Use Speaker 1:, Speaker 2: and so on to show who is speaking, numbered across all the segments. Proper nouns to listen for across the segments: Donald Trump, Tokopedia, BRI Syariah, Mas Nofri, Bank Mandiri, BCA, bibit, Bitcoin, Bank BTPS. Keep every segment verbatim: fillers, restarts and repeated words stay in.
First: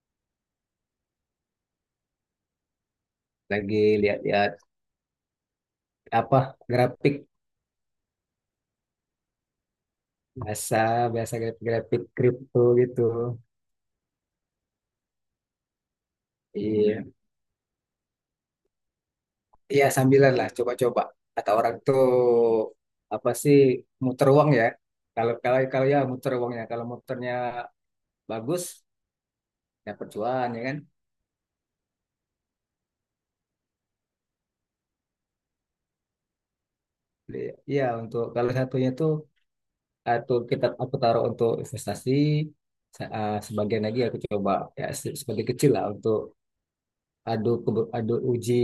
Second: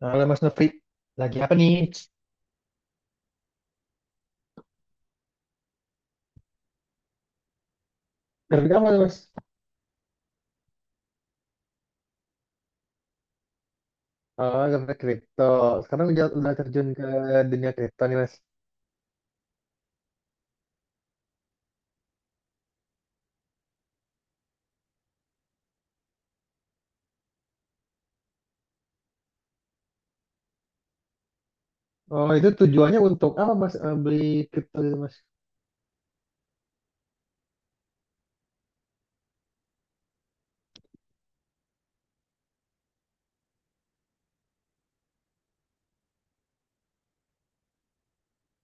Speaker 1: Halo Mas Nofri, lagi apa nih?
Speaker 2: Lagi lihat-lihat apa grafik
Speaker 1: Kerja apa, mas?
Speaker 2: bahasa bahasa grafik kripto gitu.
Speaker 1: Oh, kerja kripto. Sekarang udah, udah terjun
Speaker 2: Iya,
Speaker 1: ke dunia kripto nih, mas.
Speaker 2: iya sambilan lah coba-coba. Kata orang tuh apa sih muter uang ya? Kalau kalau kalau ya muter uangnya. Kalau muternya bagus, ya cuan ya kan?
Speaker 1: Oh, itu tujuannya untuk apa, mas? Eh, beli kripto itu, mas?
Speaker 2: Iya untuk kalau satunya tuh atau kita aku taruh untuk investasi, sa- eh, sebagian lagi aku coba, ya se- sebagai kecil lah untuk adu kebe- adu uji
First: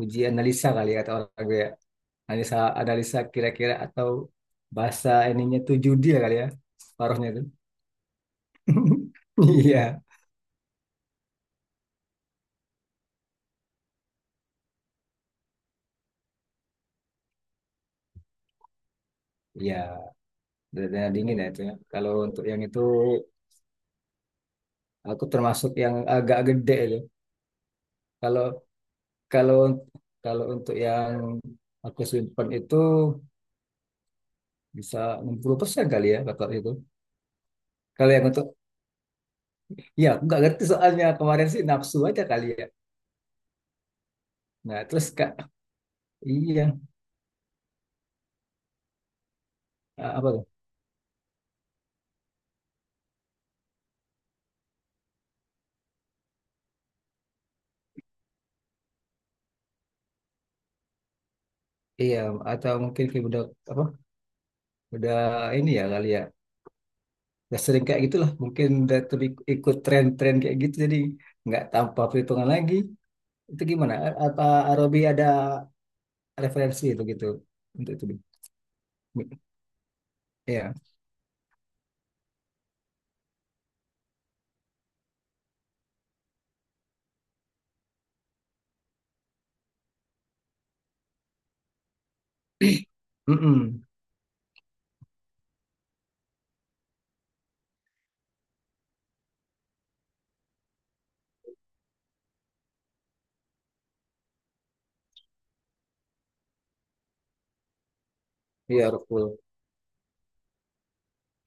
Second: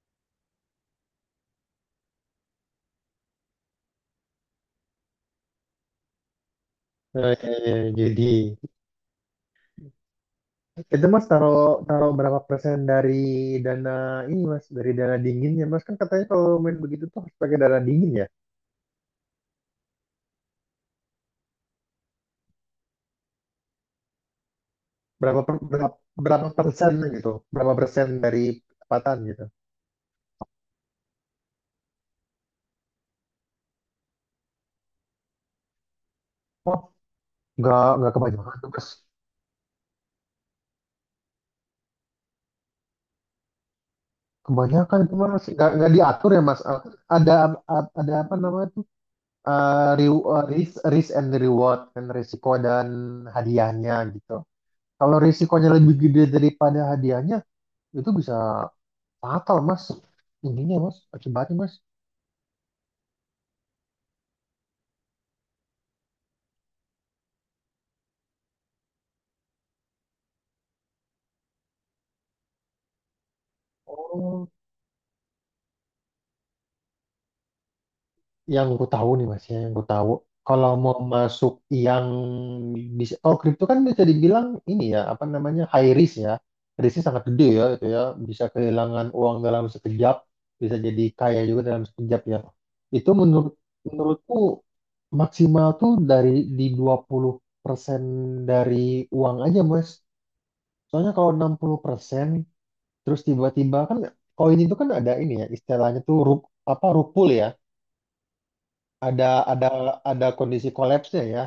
Speaker 2: uji analisa kali ya, kata orang gue, analisa analisa kira-kira atau bahasa ininya tuh judi ya kali ya, paruhnya
Speaker 1: Oh,
Speaker 2: itu.
Speaker 1: iya, iya. Jadi
Speaker 2: Iya.
Speaker 1: itu mas taruh taruh berapa persen dari dana ini, mas? Dari dana dinginnya, mas, kan katanya kalau main begitu tuh harus pakai dana dingin, ya?
Speaker 2: Iya, dada dingin ya itu ya kalau untuk yang itu, aku
Speaker 1: Berapa per-
Speaker 2: termasuk yang
Speaker 1: berapa,
Speaker 2: agak
Speaker 1: berapa
Speaker 2: gede
Speaker 1: persen
Speaker 2: itu.
Speaker 1: gitu? Berapa persen dari
Speaker 2: kalau
Speaker 1: pendapatan gitu?
Speaker 2: kalau kalau untuk yang aku simpan itu, bisa enam puluh persen kali ya, bakal itu.
Speaker 1: Oh, nggak nggak
Speaker 2: Kalau yang untuk,
Speaker 1: kebanyakan tuh, mas.
Speaker 2: ya aku nggak ngerti soalnya kemarin sih nafsu aja kali ya. Nah
Speaker 1: Kebanyakan
Speaker 2: terus
Speaker 1: itu,
Speaker 2: kak,
Speaker 1: mas, nggak nggak diatur ya, mas.
Speaker 2: iya,
Speaker 1: Eh, ada ada apa namanya tuh, eh,
Speaker 2: a-
Speaker 1: re-
Speaker 2: apa
Speaker 1: eh,
Speaker 2: tuh?
Speaker 1: risk risk and reward, kan, risiko dan hadiahnya gitu. Kalau risikonya lebih gede daripada hadiahnya, itu bisa fatal, mas. Ininya, mas, akibatnya, mas.
Speaker 2: Iya, atau mungkin kayak udah apa, udah ini ya kali ya, udah sering kayak gitulah, mungkin udah terbi- ikut tren-tren kayak gitu, jadi nggak tanpa perhitungan lagi. Itu gimana, A- apa,
Speaker 1: Oh,
Speaker 2: Robi, ada referensi itu gitu untuk itu?
Speaker 1: yang gue tahu nih, mas, ya, yang gue tahu, kalau
Speaker 2: Ya.
Speaker 1: mau masuk yang bisa, oh, kripto kan bisa dibilang ini ya, apa namanya, high risk ya, risknya sangat gede ya, itu ya, bisa kehilangan uang dalam sekejap, bisa jadi kaya juga dalam sekejap ya. Itu menurut
Speaker 2: Mm.
Speaker 1: menurutku maksimal tuh dari di dua puluh persen dari uang aja, mas. Soalnya kalau enam puluh persen terus tiba-tiba kan koin itu kan ada ini ya, istilahnya tuh rup, apa rupul ya,
Speaker 2: Iya,
Speaker 1: ada
Speaker 2: Rukul.
Speaker 1: ada ada kondisi kolapsnya ya.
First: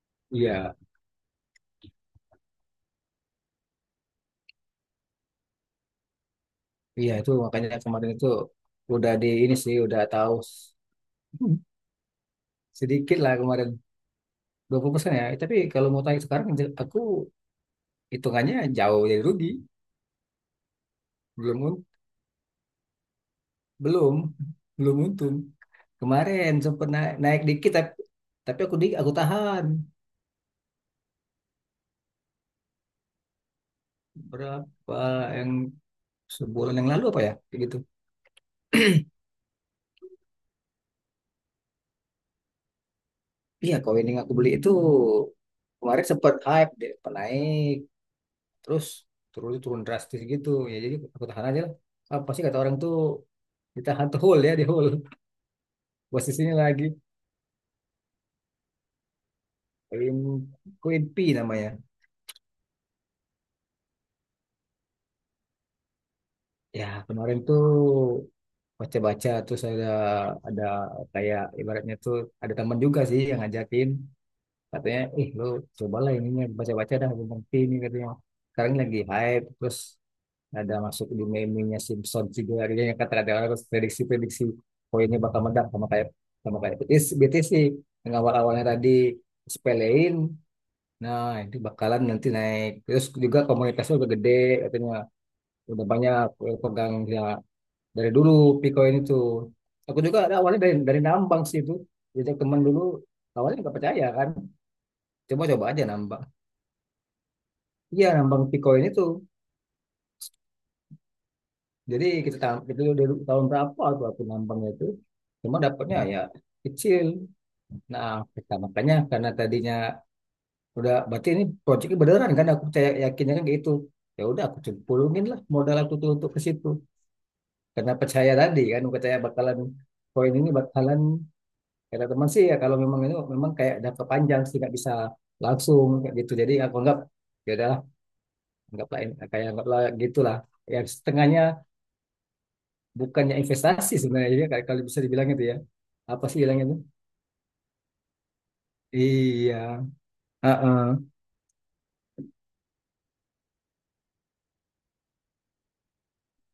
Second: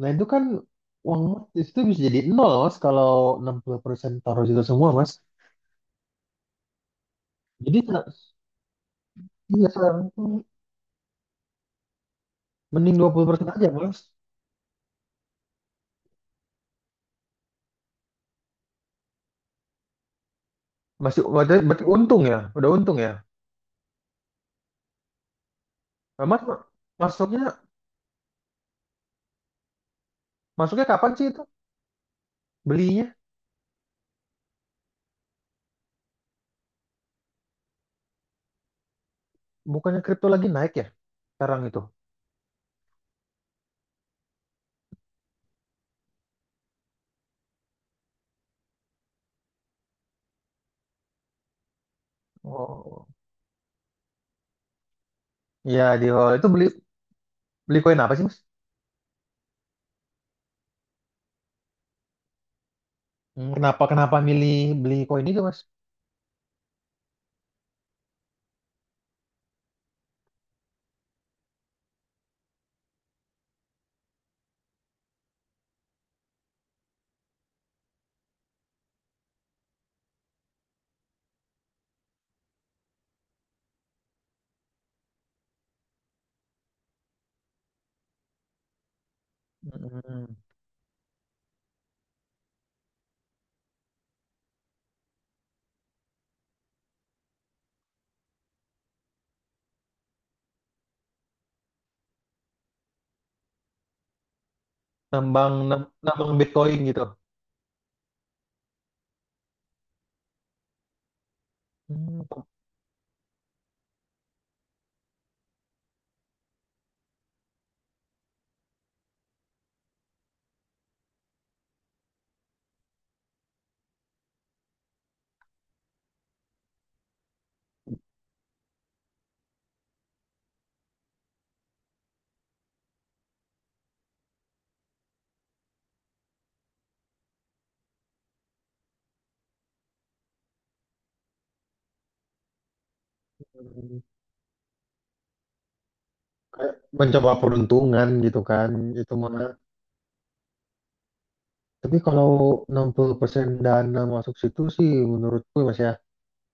Speaker 1: Nah, itu kan
Speaker 2: Iya,
Speaker 1: uang Mas itu bisa jadi nol, mas, kalau enam puluh persen taruh situ semua, mas.
Speaker 2: iya itu makanya
Speaker 1: Jadi sa-
Speaker 2: kemarin itu udah di ini
Speaker 1: iya,
Speaker 2: sih, udah
Speaker 1: sekarang itu
Speaker 2: tahu.
Speaker 1: mending
Speaker 2: Sedikit lah
Speaker 1: dua puluh persen aja,
Speaker 2: kemarin.
Speaker 1: mas.
Speaker 2: dua puluh persen ya, tapi kalau mau tanya sekarang, je- aku hitungannya jauh dari rugi.
Speaker 1: Masih berarti,
Speaker 2: Belum.
Speaker 1: berarti untung ya, udah untung ya.
Speaker 2: Belum, belum untung.
Speaker 1: Nah, Mas,
Speaker 2: Kemarin sempat naik, naik
Speaker 1: masuknya
Speaker 2: dikit tapi, tapi aku di, aku tahan.
Speaker 1: masuknya kapan sih itu belinya?
Speaker 2: Berapa yang sebulan yang lalu apa ya? Kayak gitu.
Speaker 1: Bukannya kripto lagi naik ya sekarang itu?
Speaker 2: Iya, koin yang aku beli itu kemarin sempat hype, dia sempat naik, terus turun turun drastis gitu. Ya jadi aku tahan aja lah. Apa sih kata orang tuh
Speaker 1: Oh,
Speaker 2: ditahan tuh? Hold ya, di hold.
Speaker 1: ya, di
Speaker 2: Buat
Speaker 1: awal itu
Speaker 2: sini
Speaker 1: beli
Speaker 2: lagi,
Speaker 1: beli koin apa sih, mas?
Speaker 2: koin koin P namanya.
Speaker 1: Hmm, Kenapa kenapa milih beli koin itu, mas?
Speaker 2: Ya, kemarin tuh baca-baca, terus ada ada kayak ibaratnya tuh ada teman juga sih yang ngajakin katanya, "Ih, lu cobalah ininya baca-baca dah belum ngerti ini," katanya. Sekarang lagi hype, terus ada masuk di meme-nya Simpsons juga akhirnya, yang kata ada orang, terus prediksi-prediksi poinnya bakal meledak sama kayak, sama kayak B T S. B T S sih yang awal-awalnya tadi sepelein,
Speaker 1: Hmm,
Speaker 2: nah itu bakalan nanti naik terus, juga komunitasnya udah gede katanya, udah banyak eh, pegang ya, dari dulu. Bitcoin itu aku juga ada awalnya dari dari nambang sih itu. Jadi teman dulu awalnya nggak percaya kan, coba
Speaker 1: nambang
Speaker 2: coba aja
Speaker 1: nam-
Speaker 2: nambang.
Speaker 1: nambang Bitcoin gitu.
Speaker 2: Iya, nambang Bitcoin itu, jadi
Speaker 1: Hmm,
Speaker 2: kita tam- itu dari tahun berapa tuh aku nambangnya itu, cuma dapatnya ya kecil. Nah, kita makanya karena tadinya udah berarti ini proyeknya beneran kan, aku percaya, yakinnya kan kayak gitu, ya udah aku cemplungin lah modal aku tuh untuk ke situ karena percaya tadi kan, percaya bakalan koin ini bakalan. Kata teman sih, ya kalau memang itu memang kayak jangka panjang sih nggak bisa langsung kayak gitu. Jadi aku anggap ya udahlah, anggaplah ini- kayak anggaplah gitulah. Ya setengahnya, bukannya investasi sebenarnya, jadi kayak kalau bisa dibilang itu ya. Apa sih bilangnya
Speaker 1: kayak
Speaker 2: itu?
Speaker 1: mencoba peruntungan gitu kan, itu mah.
Speaker 2: Iya. Heeh.
Speaker 1: Tapi kalau enam puluh persen dana masuk situ sih menurutku, mas, ya,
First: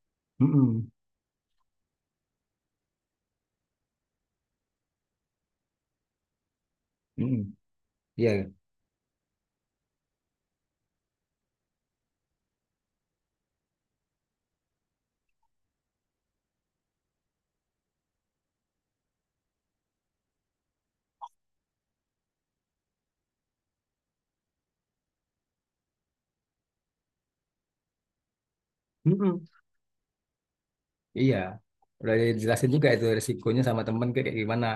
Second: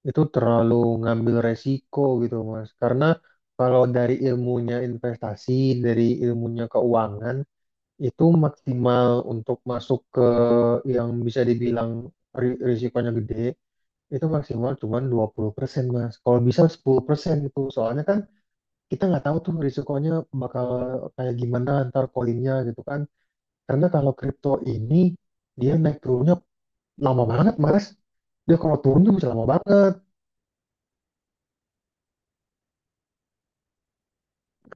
Speaker 1: itu terlalu
Speaker 2: Mm-mm.
Speaker 1: ngambil resiko gitu, mas, karena kalau dari ilmunya investasi, dari ilmunya keuangan,
Speaker 2: Mm-mm.
Speaker 1: itu
Speaker 2: Iya.
Speaker 1: maksimal untuk masuk ke yang bisa dibilang ri- risikonya gede itu maksimal cuma dua puluh persen, mas, kalau bisa sepuluh persen. Itu soalnya kan kita nggak tahu tuh risikonya bakal kayak gimana ntar koinnya gitu kan. Karena kalau kripto ini dia naik turunnya lama banget, mas. Dia kalau turun tuh bisa
Speaker 2: Mm-mm.
Speaker 1: lama banget.
Speaker 2: Iya. Udah dijelasin juga itu risikonya sama temen kayak gimana.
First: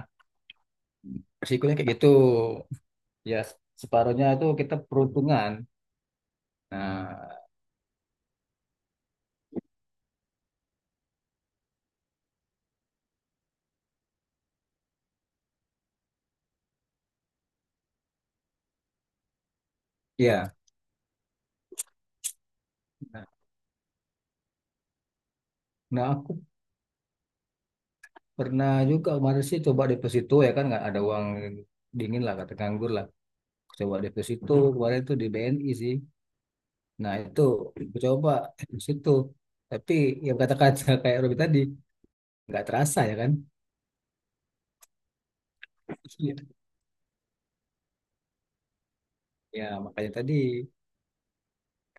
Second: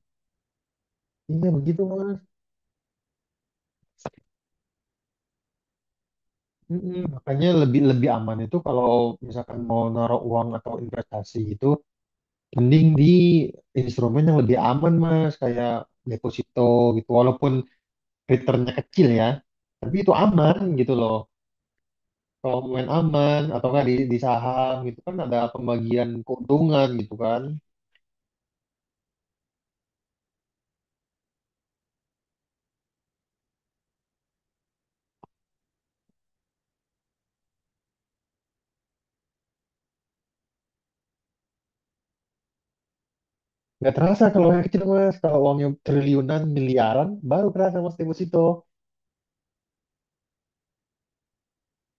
Speaker 1: Iya,
Speaker 2: Risikonya
Speaker 1: begitu
Speaker 2: kayak gitu.
Speaker 1: mas.
Speaker 2: Ya separuhnya itu kita peruntungan.
Speaker 1: Mm-mm.
Speaker 2: Nah,
Speaker 1: Makanya lebih lebih aman itu kalau misalkan mau naruh uang atau investasi itu mending di instrumen yang lebih aman, mas, kayak deposito gitu, walaupun returnnya kecil ya tapi itu aman
Speaker 2: iya.
Speaker 1: gitu loh. Kalau main aman atau nggak di, di saham gitu kan ada
Speaker 2: Nah,
Speaker 1: pembagian
Speaker 2: aku
Speaker 1: keuntungan gitu kan.
Speaker 2: pernah juga kemarin sih coba deposito, ya kan, nggak ada uang dingin lah, kata nganggur lah. Coba deposito kemarin tuh di B N I sih. Nah itu aku coba deposito. Tapi yang kata-kata kayak Robi tadi, nggak terasa ya kan.
Speaker 1: Nggak terasa kalau yang kecil, mas. Kalau uangnya
Speaker 2: Iya.
Speaker 1: triliunan, miliaran, baru kerasa, mas, deposito.
Speaker 2: Ya makanya tadi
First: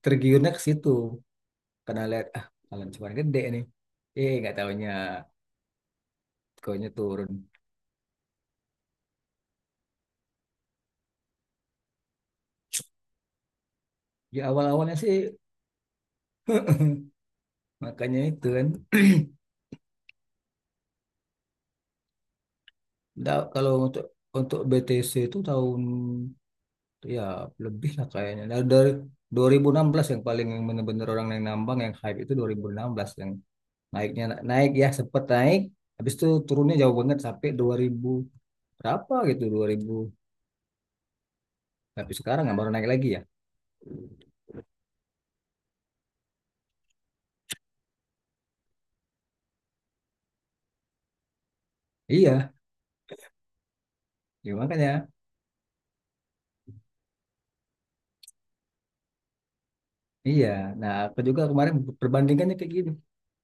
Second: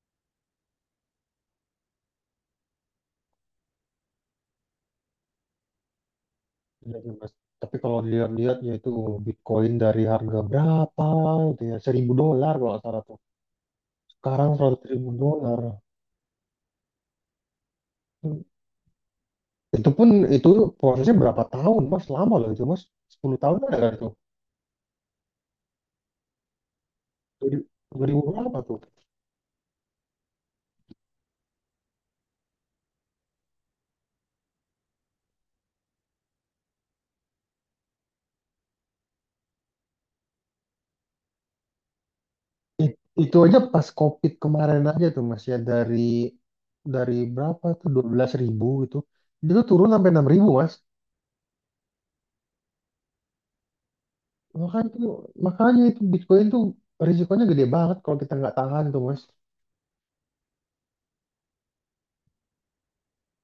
Speaker 2: tergiurnya ke situ karena lihat, ah kalau cuma gede nih. Eh, nggak tahunya koinnya
Speaker 1: Iya, iya, mas,
Speaker 2: turun.
Speaker 1: tapi kalau dilihat-lihat ya itu Bitcoin dari harga berapa gitu ya, seribu dolar kalau nggak salah tuh,
Speaker 2: Ya
Speaker 1: sekarang seratus
Speaker 2: awal-awalnya
Speaker 1: ribu
Speaker 2: sih
Speaker 1: dolar
Speaker 2: makanya
Speaker 1: Hmm.
Speaker 2: itu kan.
Speaker 1: Itu pun itu prosesnya berapa tahun, mas, lama loh itu, mas. Sepuluh
Speaker 2: Nggak,
Speaker 1: tahun
Speaker 2: kalau
Speaker 1: ada kan
Speaker 2: untuk
Speaker 1: itu.
Speaker 2: untuk B T C itu tahun ya
Speaker 1: Dari-
Speaker 2: lebih lah
Speaker 1: dua ribu
Speaker 2: kayaknya.
Speaker 1: berapa
Speaker 2: Nah,
Speaker 1: tuh.
Speaker 2: dari dua ribu enam belas, yang paling, yang bener-bener orang yang nambang, yang hype itu dua ribu enam belas, yang naiknya, naik ya, sempet naik, habis itu turunnya jauh banget sampai dua ribu berapa gitu, dua ribu. Tapi sekarang nggak, baru naik
Speaker 1: It-
Speaker 2: lagi ya.
Speaker 1: itu aja pas COVID kemarin aja tuh, Mas, ya dari dari berapa tuh, dua belas ribu gitu, itu tuh turun sampai enam ribu, Mas.
Speaker 2: Iya ya,
Speaker 1: makanya itu
Speaker 2: makanya.
Speaker 1: makanya itu Bitcoin tuh risikonya gede banget kalau kita nggak tahan tuh, Mas.
Speaker 2: Iya, nah aku juga kemarin perbandingannya kayak gini,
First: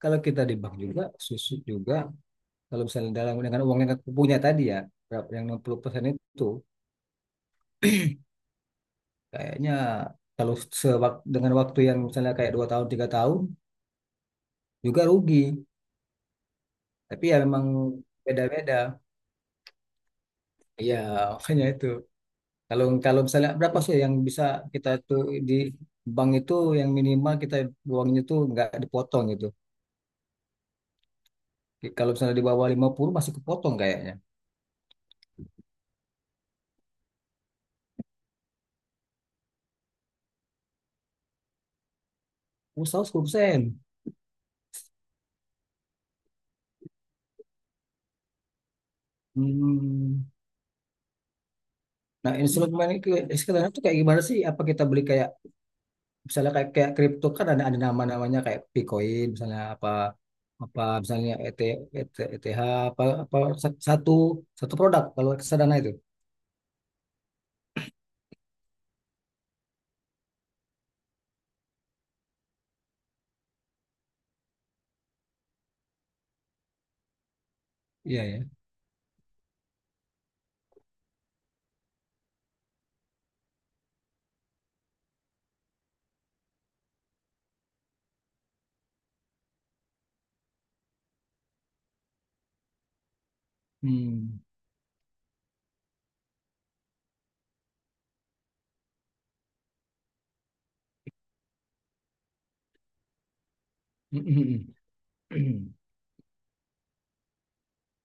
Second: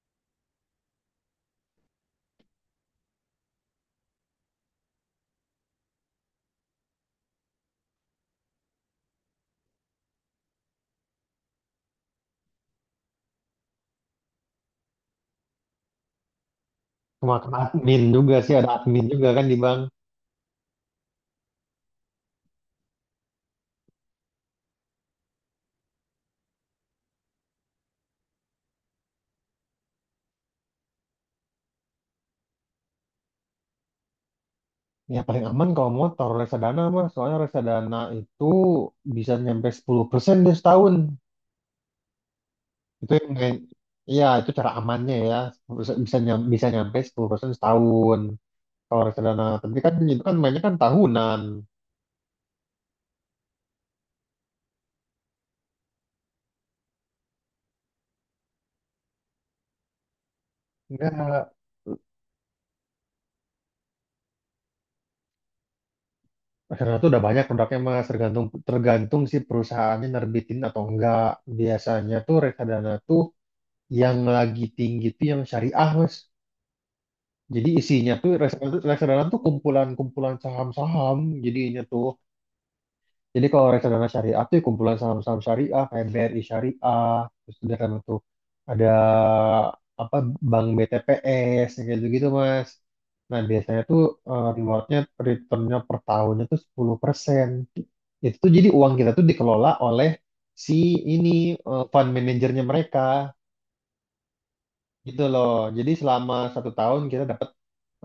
Speaker 2: kalau kita di bank juga susut juga kalau misalnya dalam, dengan uang yang aku punya tadi ya, berapa- yang enam puluh persen itu kayaknya, kalau sewak- dengan waktu yang misalnya kayak dua tahun tiga tahun juga rugi. Tapi ya
Speaker 1: Kemakan
Speaker 2: memang
Speaker 1: admin juga sih, ada
Speaker 2: beda-beda.
Speaker 1: admin juga kan di bank.
Speaker 2: Iya, makanya itu. Kalau kalau misalnya berapa sih yang bisa kita tuh di bank itu, yang minimal kita uangnya tuh nggak dipotong gitu. Kalau misalnya di bawah lima puluh masih kepotong kayaknya.
Speaker 1: Ya paling aman kalau motor reksadana, Mas, soalnya reksadana itu bisa nyampe sepuluh persen dia setahun.
Speaker 2: Usaha
Speaker 1: Itu yang,
Speaker 2: sepuluh persen.
Speaker 1: ya, itu cara amannya ya, bisa bisa nyam- bisa nyampe sepuluh persen setahun, kalau reksadana, tapi kan itu
Speaker 2: Hmm.
Speaker 1: kan mainnya kan tahunan.
Speaker 2: Nah, instrumen itu sekarang itu kayak gimana sih? Apa kita beli kayak misalnya kayak kayak kripto kan, ada ada nama-namanya kayak Bitcoin misalnya, apa apa misalnya
Speaker 1: Enggak,
Speaker 2: E T, E T, E T H, apa apa, satu satu produk kalau kesadaran itu.
Speaker 1: reksadana itu udah banyak produknya, mas, tergantung tergantung si perusahaannya nerbitin atau enggak. Biasanya tuh reksadana tuh yang lagi tinggi tuh yang syariah, mas. Jadi isinya
Speaker 2: Iya
Speaker 1: tuh
Speaker 2: ya.
Speaker 1: reksadana, reksadana, tuh kumpulan-kumpulan saham-saham jadinya tuh. Jadi kalau reksadana syariah tuh ya kumpulan saham-saham syariah kayak B R I Syariah, terus udah kan tuh ada apa, Bank B T P S yang kayak gitu-gitu, Mas. Nah, biasanya tuh
Speaker 2: Hmm.
Speaker 1: eh, rewardnya returnnya per tahunnya tuh sepuluh persen. Itu tuh jadi uang kita tuh dikelola oleh si ini eh, fund manajernya mereka gitu loh. Jadi selama satu tahun kita dapat,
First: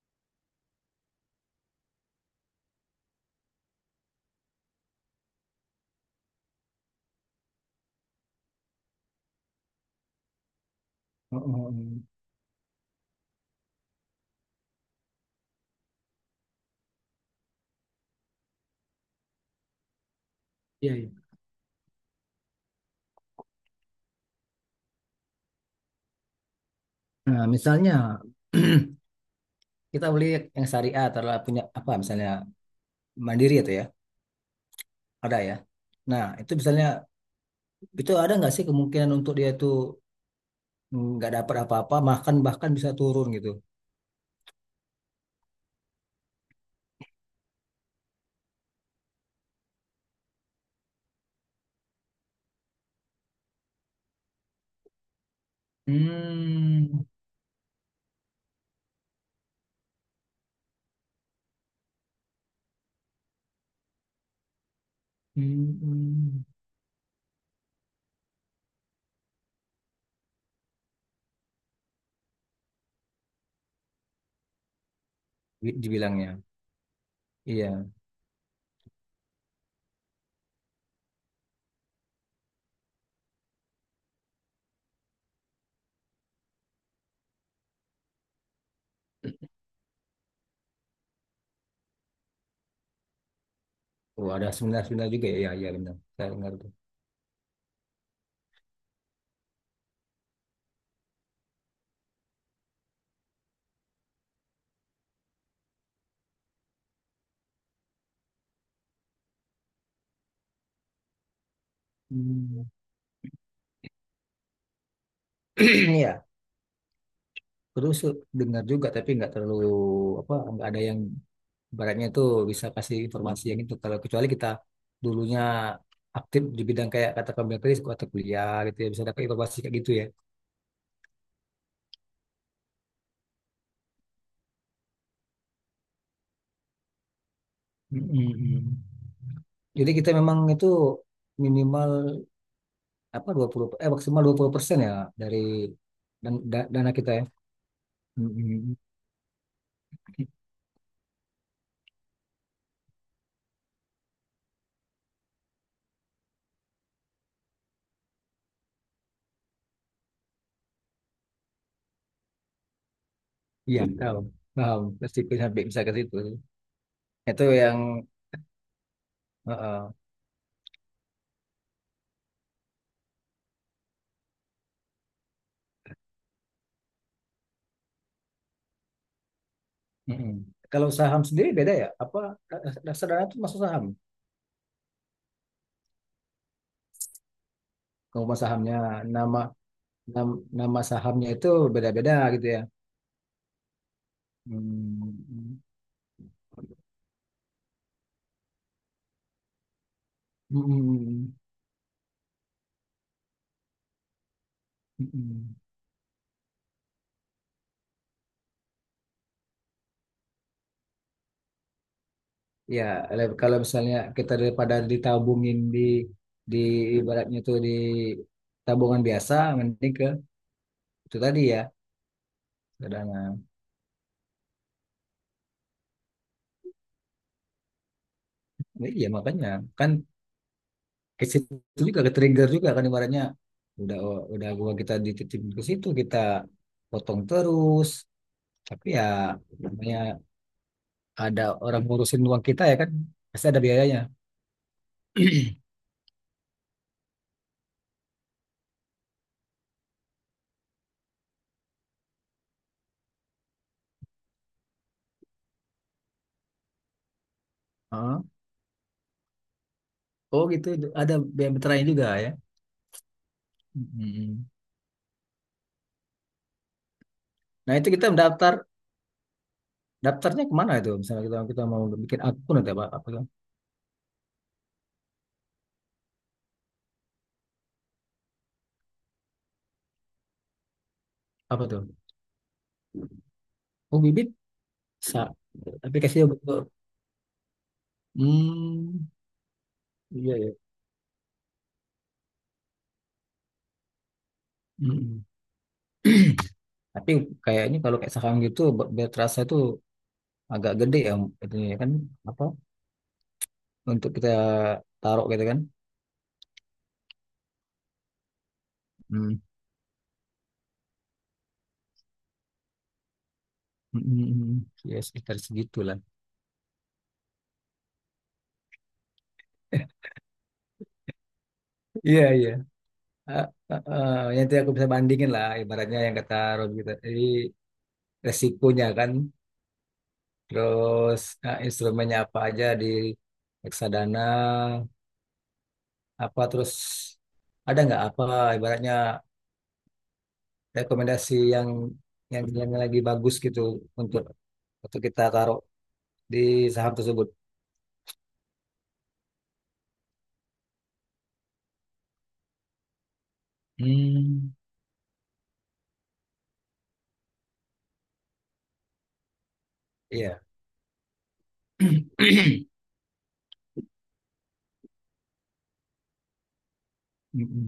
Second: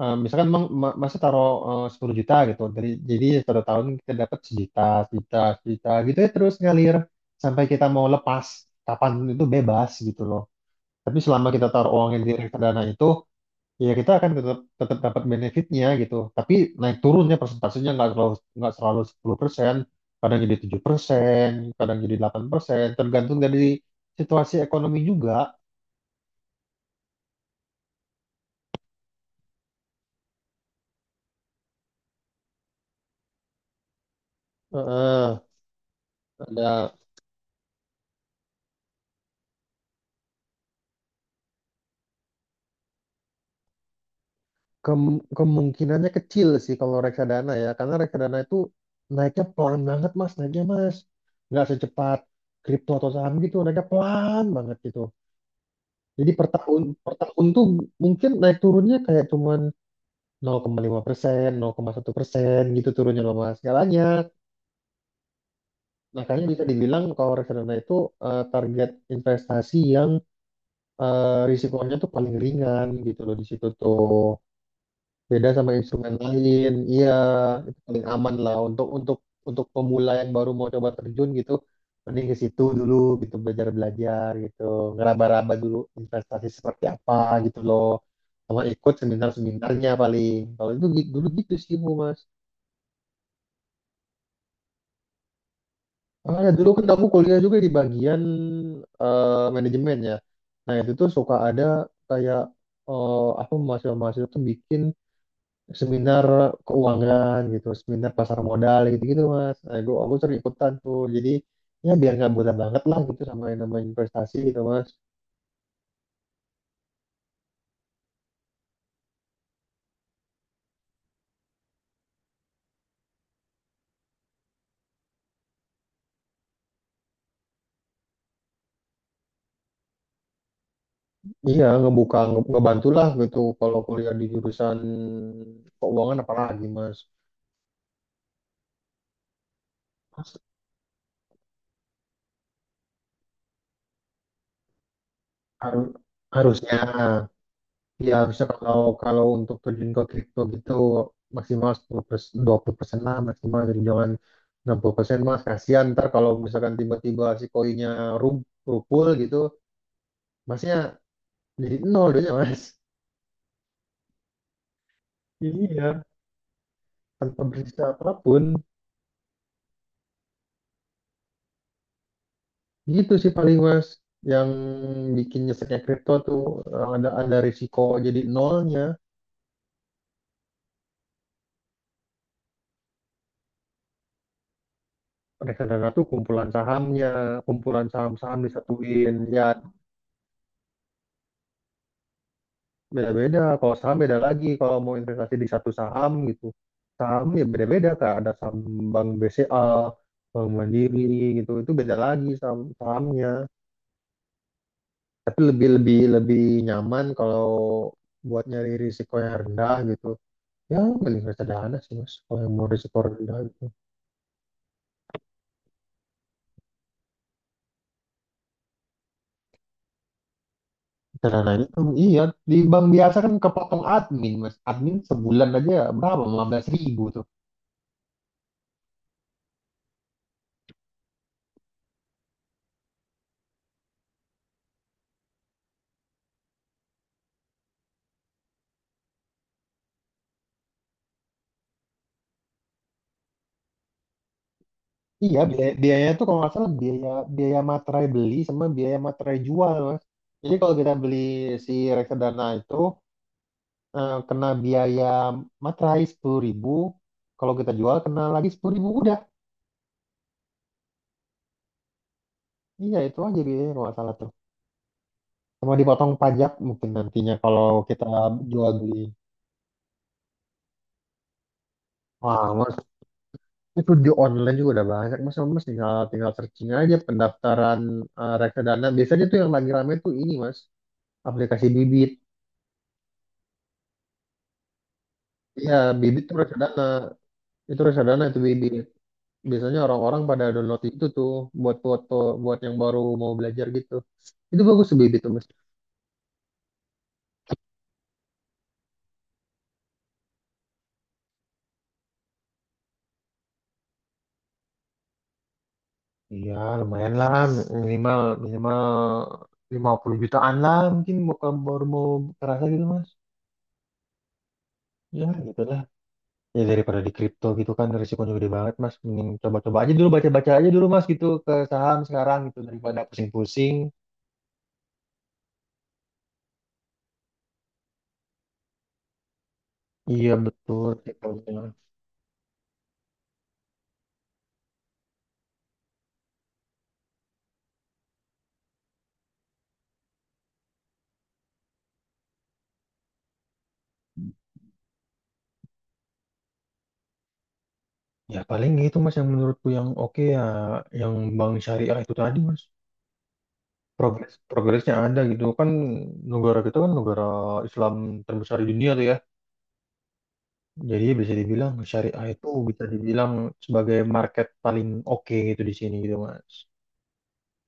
Speaker 1: eh, misalkan, Bang, ma- masa taruh, eh, sepuluh juta gitu. Dari, jadi satu tahun kita dapat sejuta, sejuta, sejuta gitu ya, terus ngalir sampai kita mau lepas kapan itu bebas gitu loh. Tapi
Speaker 2: Oh,
Speaker 1: selama kita
Speaker 2: oh,
Speaker 1: taruh
Speaker 2: oh.
Speaker 1: uangnya di reksadana itu, ya kita akan tetap tetap dapat benefitnya gitu. Tapi naik turunnya persentasenya nggak selalu nggak selalu sepuluh persen, kadang jadi tujuh
Speaker 2: Iya ya.
Speaker 1: persen, kadang jadi delapan persen, tergantung dari situasi ekonomi juga.
Speaker 2: Nah, misalnya, kita beli yang syariah atau punya, apa misalnya Mandiri itu ya, ada
Speaker 1: Heeh,
Speaker 2: ya. Nah, itu misalnya
Speaker 1: ada.
Speaker 2: itu ada nggak sih kemungkinan untuk dia itu nggak dapat apa-apa, bahkan bahkan bisa turun gitu?
Speaker 1: Kem- kemungkinannya kecil sih kalau reksadana ya, karena reksadana itu naiknya pelan banget, mas, naiknya, mas. Nggak secepat kripto atau saham gitu, naiknya pelan banget gitu. Jadi per tahun,
Speaker 2: Hmm.
Speaker 1: per tahun tuh mungkin naik turunnya kayak cuman nol koma lima persen, nol koma satu persen gitu turunnya loh, mas. Nggak banyak.
Speaker 2: Hmm. Hmm.
Speaker 1: Makanya bisa dibilang kalau reksadana itu eh, target investasi yang eh, risikonya tuh paling ringan gitu loh di situ tuh, beda sama
Speaker 2: di-
Speaker 1: instrumen
Speaker 2: dibilangnya.
Speaker 1: lain, iya. Itu
Speaker 2: Iya.
Speaker 1: paling aman lah untuk untuk untuk pemula yang baru mau coba terjun gitu, mending ke situ dulu gitu, belajar belajar gitu, ngeraba-raba dulu investasi seperti apa gitu loh, sama ikut seminar seminarnya, paling kalau itu gi- dulu gitu sih, Bu, Mas.
Speaker 2: Oh, ada seminar-seminar juga ya. Iya, iya benar. Saya
Speaker 1: Ah, ya
Speaker 2: dengar tuh.
Speaker 1: dulu kan aku kuliah juga di bagian eh, manajemen ya. Nah itu tuh suka ada, kayak eh, apa, mahasiswa-mahasiswa tuh bikin seminar keuangan gitu, seminar pasar modal gitu-gitu, mas. Nah, gue aku sering ikutan tuh. Jadi ya biar nggak buta
Speaker 2: Hmm.
Speaker 1: banget lah gitu sama yang namanya investasi gitu, mas.
Speaker 2: Iya, terus dengar juga tapi nggak terlalu apa, nggak ada yang Baratnya itu bisa kasih informasi yang itu, kalau kecuali kita dulunya aktif di bidang kayak kata kamu tadi atau kuliah gitu ya, bisa dapat informasi kayak gitu ya.
Speaker 1: Iya, ngebuka nge- ngebantu lah gitu kalau kuliah di jurusan keuangan apalagi, mas.
Speaker 2: Mm-mm. Jadi kita
Speaker 1: Mas,
Speaker 2: memang itu minimal apa dua puluh, eh maksimal dua puluh persen ya, dari
Speaker 1: har-
Speaker 2: dan- da-
Speaker 1: harusnya
Speaker 2: dana kita ya.
Speaker 1: ya, harusnya
Speaker 2: Mm-mm.
Speaker 1: kalau kalau untuk terjun ke kripto gitu maksimal sepuluh persen, dua puluh persen lah maksimal, jadi jangan enam puluh persen, mas, kasihan ntar kalau misalkan tiba-tiba si koinnya ru- rupul gitu, Masnya jadi nol doanya, mas.
Speaker 2: Iya, paham. Paham, pasti sampai bisa ke
Speaker 1: Iya,
Speaker 2: situ.
Speaker 1: tanpa
Speaker 2: Itu yang
Speaker 1: bersisa apapun.
Speaker 2: eh, eh.
Speaker 1: Gitu sih paling, mas. Yang bikin nyeseknya kripto tuh eh, ada ada risiko jadi nolnya.
Speaker 2: Mm-mm. Kalau saham sendiri beda ya? Apa eh, dasar dana itu masuk saham?
Speaker 1: Reksadana tuh kumpulan sahamnya, kumpulan
Speaker 2: Kalau
Speaker 1: saham-saham
Speaker 2: sahamnya
Speaker 1: disatuin.
Speaker 2: nama,
Speaker 1: Ya
Speaker 2: Nam- nama sahamnya itu beda-beda gitu ya.
Speaker 1: beda-beda. Kalau saham beda lagi, kalau mau investasi di
Speaker 2: Hmm.
Speaker 1: satu saham gitu. Saham ya beda-beda, kak. Ada saham Bank B C A, Bank
Speaker 2: Mm-mm.
Speaker 1: Mandiri gitu. Itu beda lagi saham sahamnya. Tapi
Speaker 2: Mm-mm.
Speaker 1: lebih lebih lebih nyaman kalau buat nyari risiko yang rendah gitu. Ya mending reksadana sih, mas, kalau yang mau
Speaker 2: Ya,
Speaker 1: risiko
Speaker 2: le-
Speaker 1: rendah
Speaker 2: kalau
Speaker 1: gitu,
Speaker 2: misalnya kita daripada ditabungin di di ibaratnya itu di tabungan biasa, mending ke itu tadi
Speaker 1: reksadana
Speaker 2: ya.
Speaker 1: itu. Iya, di bank biasa kan
Speaker 2: Karena
Speaker 1: kepotong admin, mas. Admin sebulan aja berapa? lima belas ribu tuh.
Speaker 2: iya, makanya kan ke situ juga ke trigger juga kan, ibaratnya udah, oh, udah gua, kita dititipin ke situ kita potong terus, tapi ya namanya ada orang ngurusin uang kita ya kan, pasti ada biayanya.
Speaker 1: Iya, biaya- biayanya tuh kalau nggak salah biaya biaya materai beli sama biaya materai jual, mas. Jadi kalau kita beli si reksadana itu eh, kena biaya materai sepuluh ribu ribu. Kalau kita jual kena lagi sepuluh ribu ribu, udah.
Speaker 2: Oh gitu, ada B M Veteran juga ya.
Speaker 1: Iya itu aja biayanya kalau nggak salah tuh.
Speaker 2: Mm-mm.
Speaker 1: Sama dipotong pajak mungkin nantinya kalau
Speaker 2: Nah itu kita
Speaker 1: kita
Speaker 2: mendaftar,
Speaker 1: jual beli.
Speaker 2: daftarnya kemana itu? Misalnya kita kita mau bikin
Speaker 1: Wah,
Speaker 2: akun atau
Speaker 1: mas,
Speaker 2: apa, apa, tuh?
Speaker 1: itu di online juga udah banyak. Mas, mas tinggal, tinggal searching aja pendaftaran eh, reksadana. Biasanya tuh yang lagi rame tuh ini, mas.
Speaker 2: Apa
Speaker 1: Aplikasi
Speaker 2: tuh?
Speaker 1: bibit.
Speaker 2: Oh, Bibit. Sa-
Speaker 1: Iya, bibit
Speaker 2: Aplikasinya
Speaker 1: tuh
Speaker 2: betul.
Speaker 1: reksadana. Itu reksadana itu bibit.
Speaker 2: Hmm,
Speaker 1: Biasanya orang-orang
Speaker 2: iya
Speaker 1: pada
Speaker 2: ya.
Speaker 1: download itu tuh buat foto, buat yang baru mau belajar gitu. Itu bagus tuh bibit
Speaker 2: Mm-mm.
Speaker 1: tuh, mas.
Speaker 2: Tapi kayaknya kalau kayak saham gitu, b- biar terasa itu agak gede ya, itu ya kan, apa? Untuk kita taruh gitu kan?
Speaker 1: Iya, lumayan lah. Minimal, minimal
Speaker 2: Hmm.
Speaker 1: lima puluh jutaan lah mungkin bukan, baru mau kerasa gitu, mas.
Speaker 2: mm Ya
Speaker 1: Ya,
Speaker 2: sekitar
Speaker 1: gitu lah.
Speaker 2: segitulah.
Speaker 1: Ya daripada di kripto gitu kan risikonya gede banget, mas. Mending coba-coba aja dulu, baca-baca aja dulu, mas, gitu ke saham
Speaker 2: Iya
Speaker 1: sekarang
Speaker 2: iya.
Speaker 1: gitu daripada
Speaker 2: Ah,
Speaker 1: pusing-pusing.
Speaker 2: ah, ah, nanti aku bisa bandingin lah, ibaratnya yang kata Rob gitu. Jadi resikonya kan.
Speaker 1: Iya, betul,
Speaker 2: Terus eh,
Speaker 1: kriptonya.
Speaker 2: instrumennya apa aja di reksadana? Apa terus ada nggak apa ibaratnya rekomendasi yang yang yang lagi bagus gitu untuk untuk kita taruh di saham tersebut?
Speaker 1: Ya paling gitu, mas, yang menurutku yang oke ya, yang bank syariah itu tadi, mas. Progres
Speaker 2: Hmm.
Speaker 1: progresnya ada gitu kan, negara kita kan negara Islam terbesar di dunia tuh ya.
Speaker 2: Iya.
Speaker 1: Jadi bisa dibilang syariah itu bisa dibilang sebagai market paling oke gitu di sini gitu, mas.
Speaker 2: Mm-mm.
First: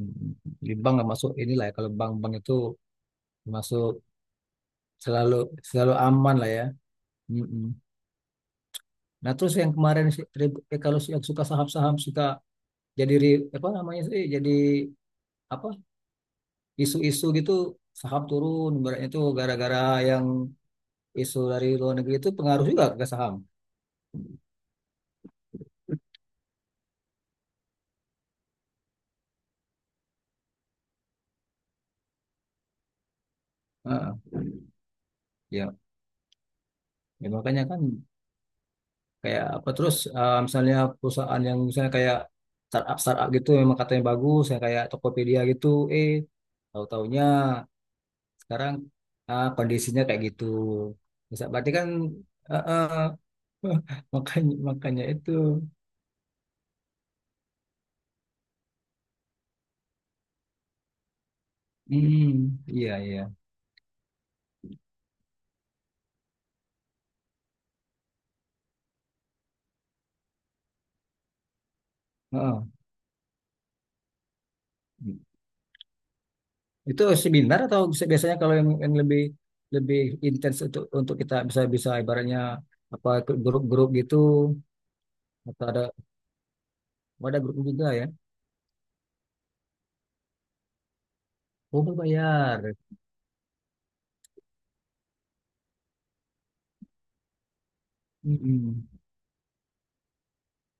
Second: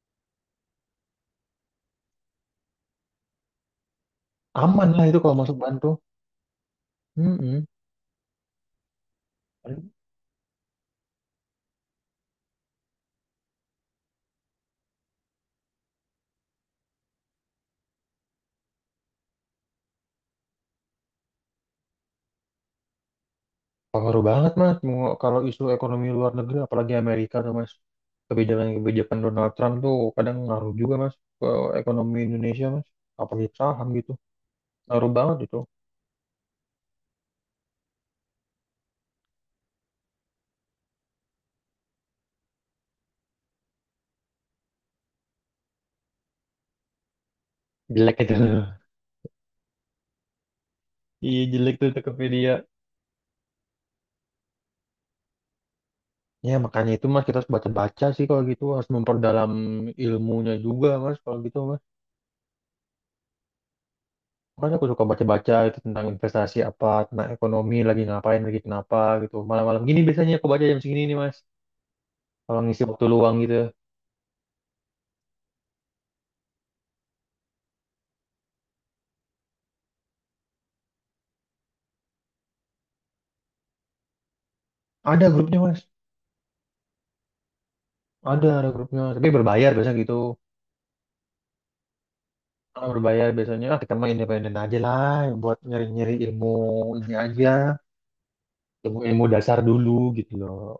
Speaker 2: Di bank nggak masuk inilah ya, kalau bank-bank itu masuk
Speaker 1: Aman lah itu kalau
Speaker 2: selalu
Speaker 1: masuk bantu.
Speaker 2: selalu aman lah ya.
Speaker 1: Mm.
Speaker 2: Mm-mm. Nah terus yang kemarin, si- tri- eh, kalau si- yang suka saham-saham suka jadi ri- apa namanya sih, jadi apa, isu-isu gitu, saham turun ibaratnya itu gara-gara yang isu dari luar negeri itu pengaruh juga ke saham.
Speaker 1: Pengaruh banget, mas, mau kalau isu ekonomi luar negeri, apalagi Amerika tuh, mas, kebijakan-kebijakan Donald Trump tuh kadang ngaruh juga, mas, ke ekonomi Indonesia, mas, apalagi saham gitu,
Speaker 2: Heeh.
Speaker 1: ngaruh banget itu.
Speaker 2: Ya, ya makanya kan kayak apa, terus eh, misalnya perusahaan yang misalnya kayak startup startup gitu, memang katanya bagus ya kayak Tokopedia gitu, eh tahu-taunya
Speaker 1: Jelek itu.
Speaker 2: sekarang, ah, kondisinya kayak gitu.
Speaker 1: Iya,
Speaker 2: Bisa berarti
Speaker 1: jelek
Speaker 2: kan,
Speaker 1: tuh Tokopedia.
Speaker 2: eh, eh, makanya makanya itu.
Speaker 1: Ya makanya itu, mas, kita harus baca-baca sih kalau gitu, harus memperdalam ilmunya juga, mas, kalau gitu, mas.
Speaker 2: Hmm, iya iya.
Speaker 1: Makanya aku suka baca-baca itu tentang investasi apa, tentang ekonomi lagi ngapain lagi, kenapa gitu. Malam-malam gini biasanya aku baca jam segini nih, mas. Kalau
Speaker 2: Heeh.
Speaker 1: ngisi waktu luang gitu.
Speaker 2: Itu seminar atau bisa- biasanya kalau yang, yang lebih lebih intens untuk untuk kita bisa bisa ibaratnya apa, ikut grup-grup gitu
Speaker 1: Ada grupnya,
Speaker 2: atau ada?
Speaker 1: mas.
Speaker 2: Oh, ada grup juga ya.
Speaker 1: Ada, ada grupnya. Tapi berbayar biasanya gitu.
Speaker 2: Oh, berbayar.
Speaker 1: Kalau berbayar biasanya, ah, kita mah independen aja lah. Buat nyari-nyari ilmu ini aja.
Speaker 2: Mm-mm.
Speaker 1: Ilmu, ilmu dasar dulu gitu loh.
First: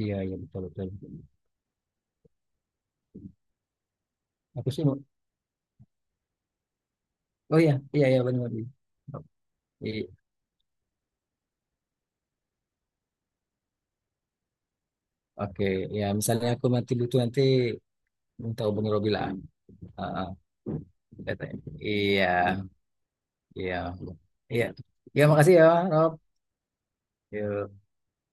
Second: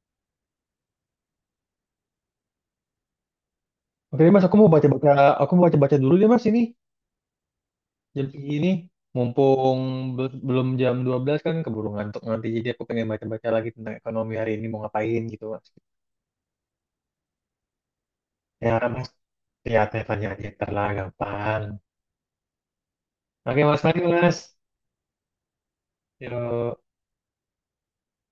Speaker 2: Iya iya betul betul.
Speaker 1: Oke deh, mas, aku
Speaker 2: Aku
Speaker 1: mau
Speaker 2: sih mau-
Speaker 1: baca-baca. Aku mau baca-baca dulu deh, mas, ini.
Speaker 2: oh iya iya iya
Speaker 1: Jam
Speaker 2: benar.
Speaker 1: segini.
Speaker 2: Benar.
Speaker 1: Mumpung
Speaker 2: I-
Speaker 1: be- belum jam dua belas kan, keburu ngantuk nanti. Jadi aku pengen baca-baca lagi tentang ekonomi hari ini, mau ngapain gitu,
Speaker 2: Oke,
Speaker 1: mas.
Speaker 2: ya misalnya aku mati butuh nanti, minta
Speaker 1: Ya,
Speaker 2: hubungi
Speaker 1: mas,
Speaker 2: Robi lah.
Speaker 1: lihat
Speaker 2: Ah,
Speaker 1: teleponnya
Speaker 2: ah,
Speaker 1: aja. Ntar lah
Speaker 2: katanya.
Speaker 1: gampang.
Speaker 2: Iya
Speaker 1: Oke,
Speaker 2: iya
Speaker 1: mas, mari mas.
Speaker 2: iya. Iya, makasih ya Rob.
Speaker 1: Yuk.
Speaker 2: Yuk.